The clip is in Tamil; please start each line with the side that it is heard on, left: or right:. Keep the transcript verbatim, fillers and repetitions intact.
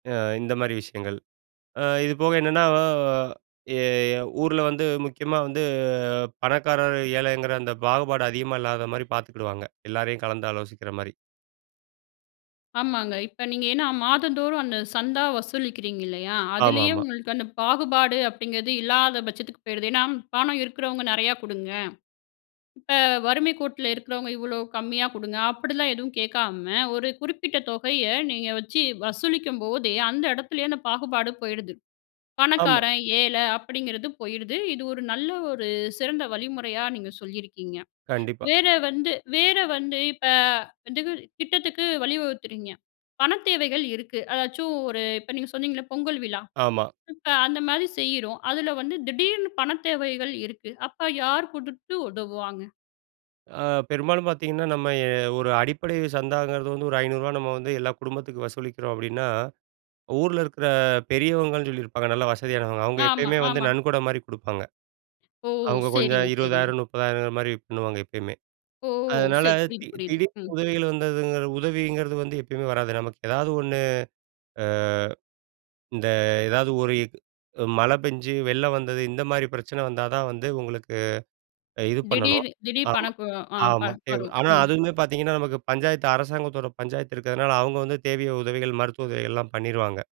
right: அ இந்த மாரி விஷயங்கள். அ இதுபோக என்னன்னா அ எ ஊர்ல வந்து முக்கியமா வந்து பணக்காரர் ஏழைங்குற அந்த பாகுபாடு அதிகமா இல்லாத மாரி பாத்துக்கிடுவாங்க, எல்லாரையும் கலந்து ஆலோசிக்கிற மாரி.
left: ஆமாங்க. இப்ப நீங்க ஏன்னா மாதந்தோறும் அந்த சந்தா வசூலிக்கிறீங்கல்லியா,
right: ஆமா,
left: அதுலேயே
right: ஆமா.
left: உங்களுக்கு அந்த பாகுபாடு அப்படிங்குறது இல்லாத பட்சத்துக்கு போயிருது ஏன்னா பணம் இருக்குறவங்க நெறையா குடுங்க. இப்ப வறுமைக் கோட்ல இருக்குறவங்க இவ்வளோ கம்மியா குடுங்க அப்படிலாம் எதுவும் கேக்காம ஒரு குறிப்பிட்ட தொகைய நீங்க வச்சு வசூலிக்கும்போதே அந்த இடத்துலேயே அந்த பாகுபாடு போயிடுது.
right: ஆமா.
left: பணக்காரன் ஏழை அப்படிங்குறது போயிருது. இது ஒரு நல்ல ஒரு சிறந்த வழிமுறையா நீங்க சொல்லியிருக்கீங்க.
right: கண்டிப்பா.
left: வேற வந்து வேற வந்து இப்ப வந்து திட்டத்துக்கு வழிவகுக்குறீங்க, பணத் தேவைகள் இருக்கு அதாச்சும் ஒரு இப்ப நீங்க சொன்னிங்கல்ள பொங்கல் விழா.
right: ஆமா.
left: இப்ப அந்த மாரி செய்றோம் அதுல வந்து திடீர்னு பணத் தேவைகள் இருக்கு அப்ப யாரு குடுத்து உதவுவாங்க?
right: அ பெரும்பாலும் பாத்தீங்கன்னா நம்ம எ ஒரு அடிப்படை சந்தாங்குறது வந்து ஒரு ஐநூறு ரூவா நம்ம வந்து எல்லா குடும்பத்துக்கும் வசூலிக்கிறோம் அப்படின்னா, ஊர்ல இருக்குற பெரியவங்கன்னு சொல்லியிருப்பாங்க நல்ல வசதியானவங்க, அவங்க
left: ஆமா,
right: எப்பயுமே வந்து
left: ஆமா.
right: நன்கொட மாரி குடுப்பாங்க.
left: ஓ!
right: அவங்க கொஞ்சம்
left: சரிங்க, சரிங்க.
right: இருவதாயிரம் முப்பதாயிரம் மாரி பண்ணுவாங்க எப்பயுமே.
left: ஓ!
right: அதனால
left: சரி. புரிது,
right: தி
left: புரிது.
right: திடீர்னு
left: ம்.
right: உதவிகள் வந்ததுங்குற உதவிங்கிறது வந்து எப்பயுமே வராது நமக்கு ஏதாவது ஒண்ணு, அ இந்த எதாவது ஒரு இ அ மழை பெஞ்சு வெள்ளம் வந்தது இந்த மாரி பிரச்சனை வந்தாதான் வந்து உங்களுக்கு இது பண்ணணும்.
left: திடீர், திடீர்
right: ஆமா,
left: பணக்கு அ வரும். ஆ
right: ஆமா.
left: பணம் வரும்.
right: ஆனா
left: ம்.
right: அதுமே பாத்தீங்கன்னா நமக்கு பஞ்சாயத்து அரசாங்கத்தோட பஞ்சாயத்து இருக்கதுனால அவங்க வந்து தேவையோ உதவிகள் மருத்துவ உதவிகள் எல்லாம் பண்ணிருவாங்க.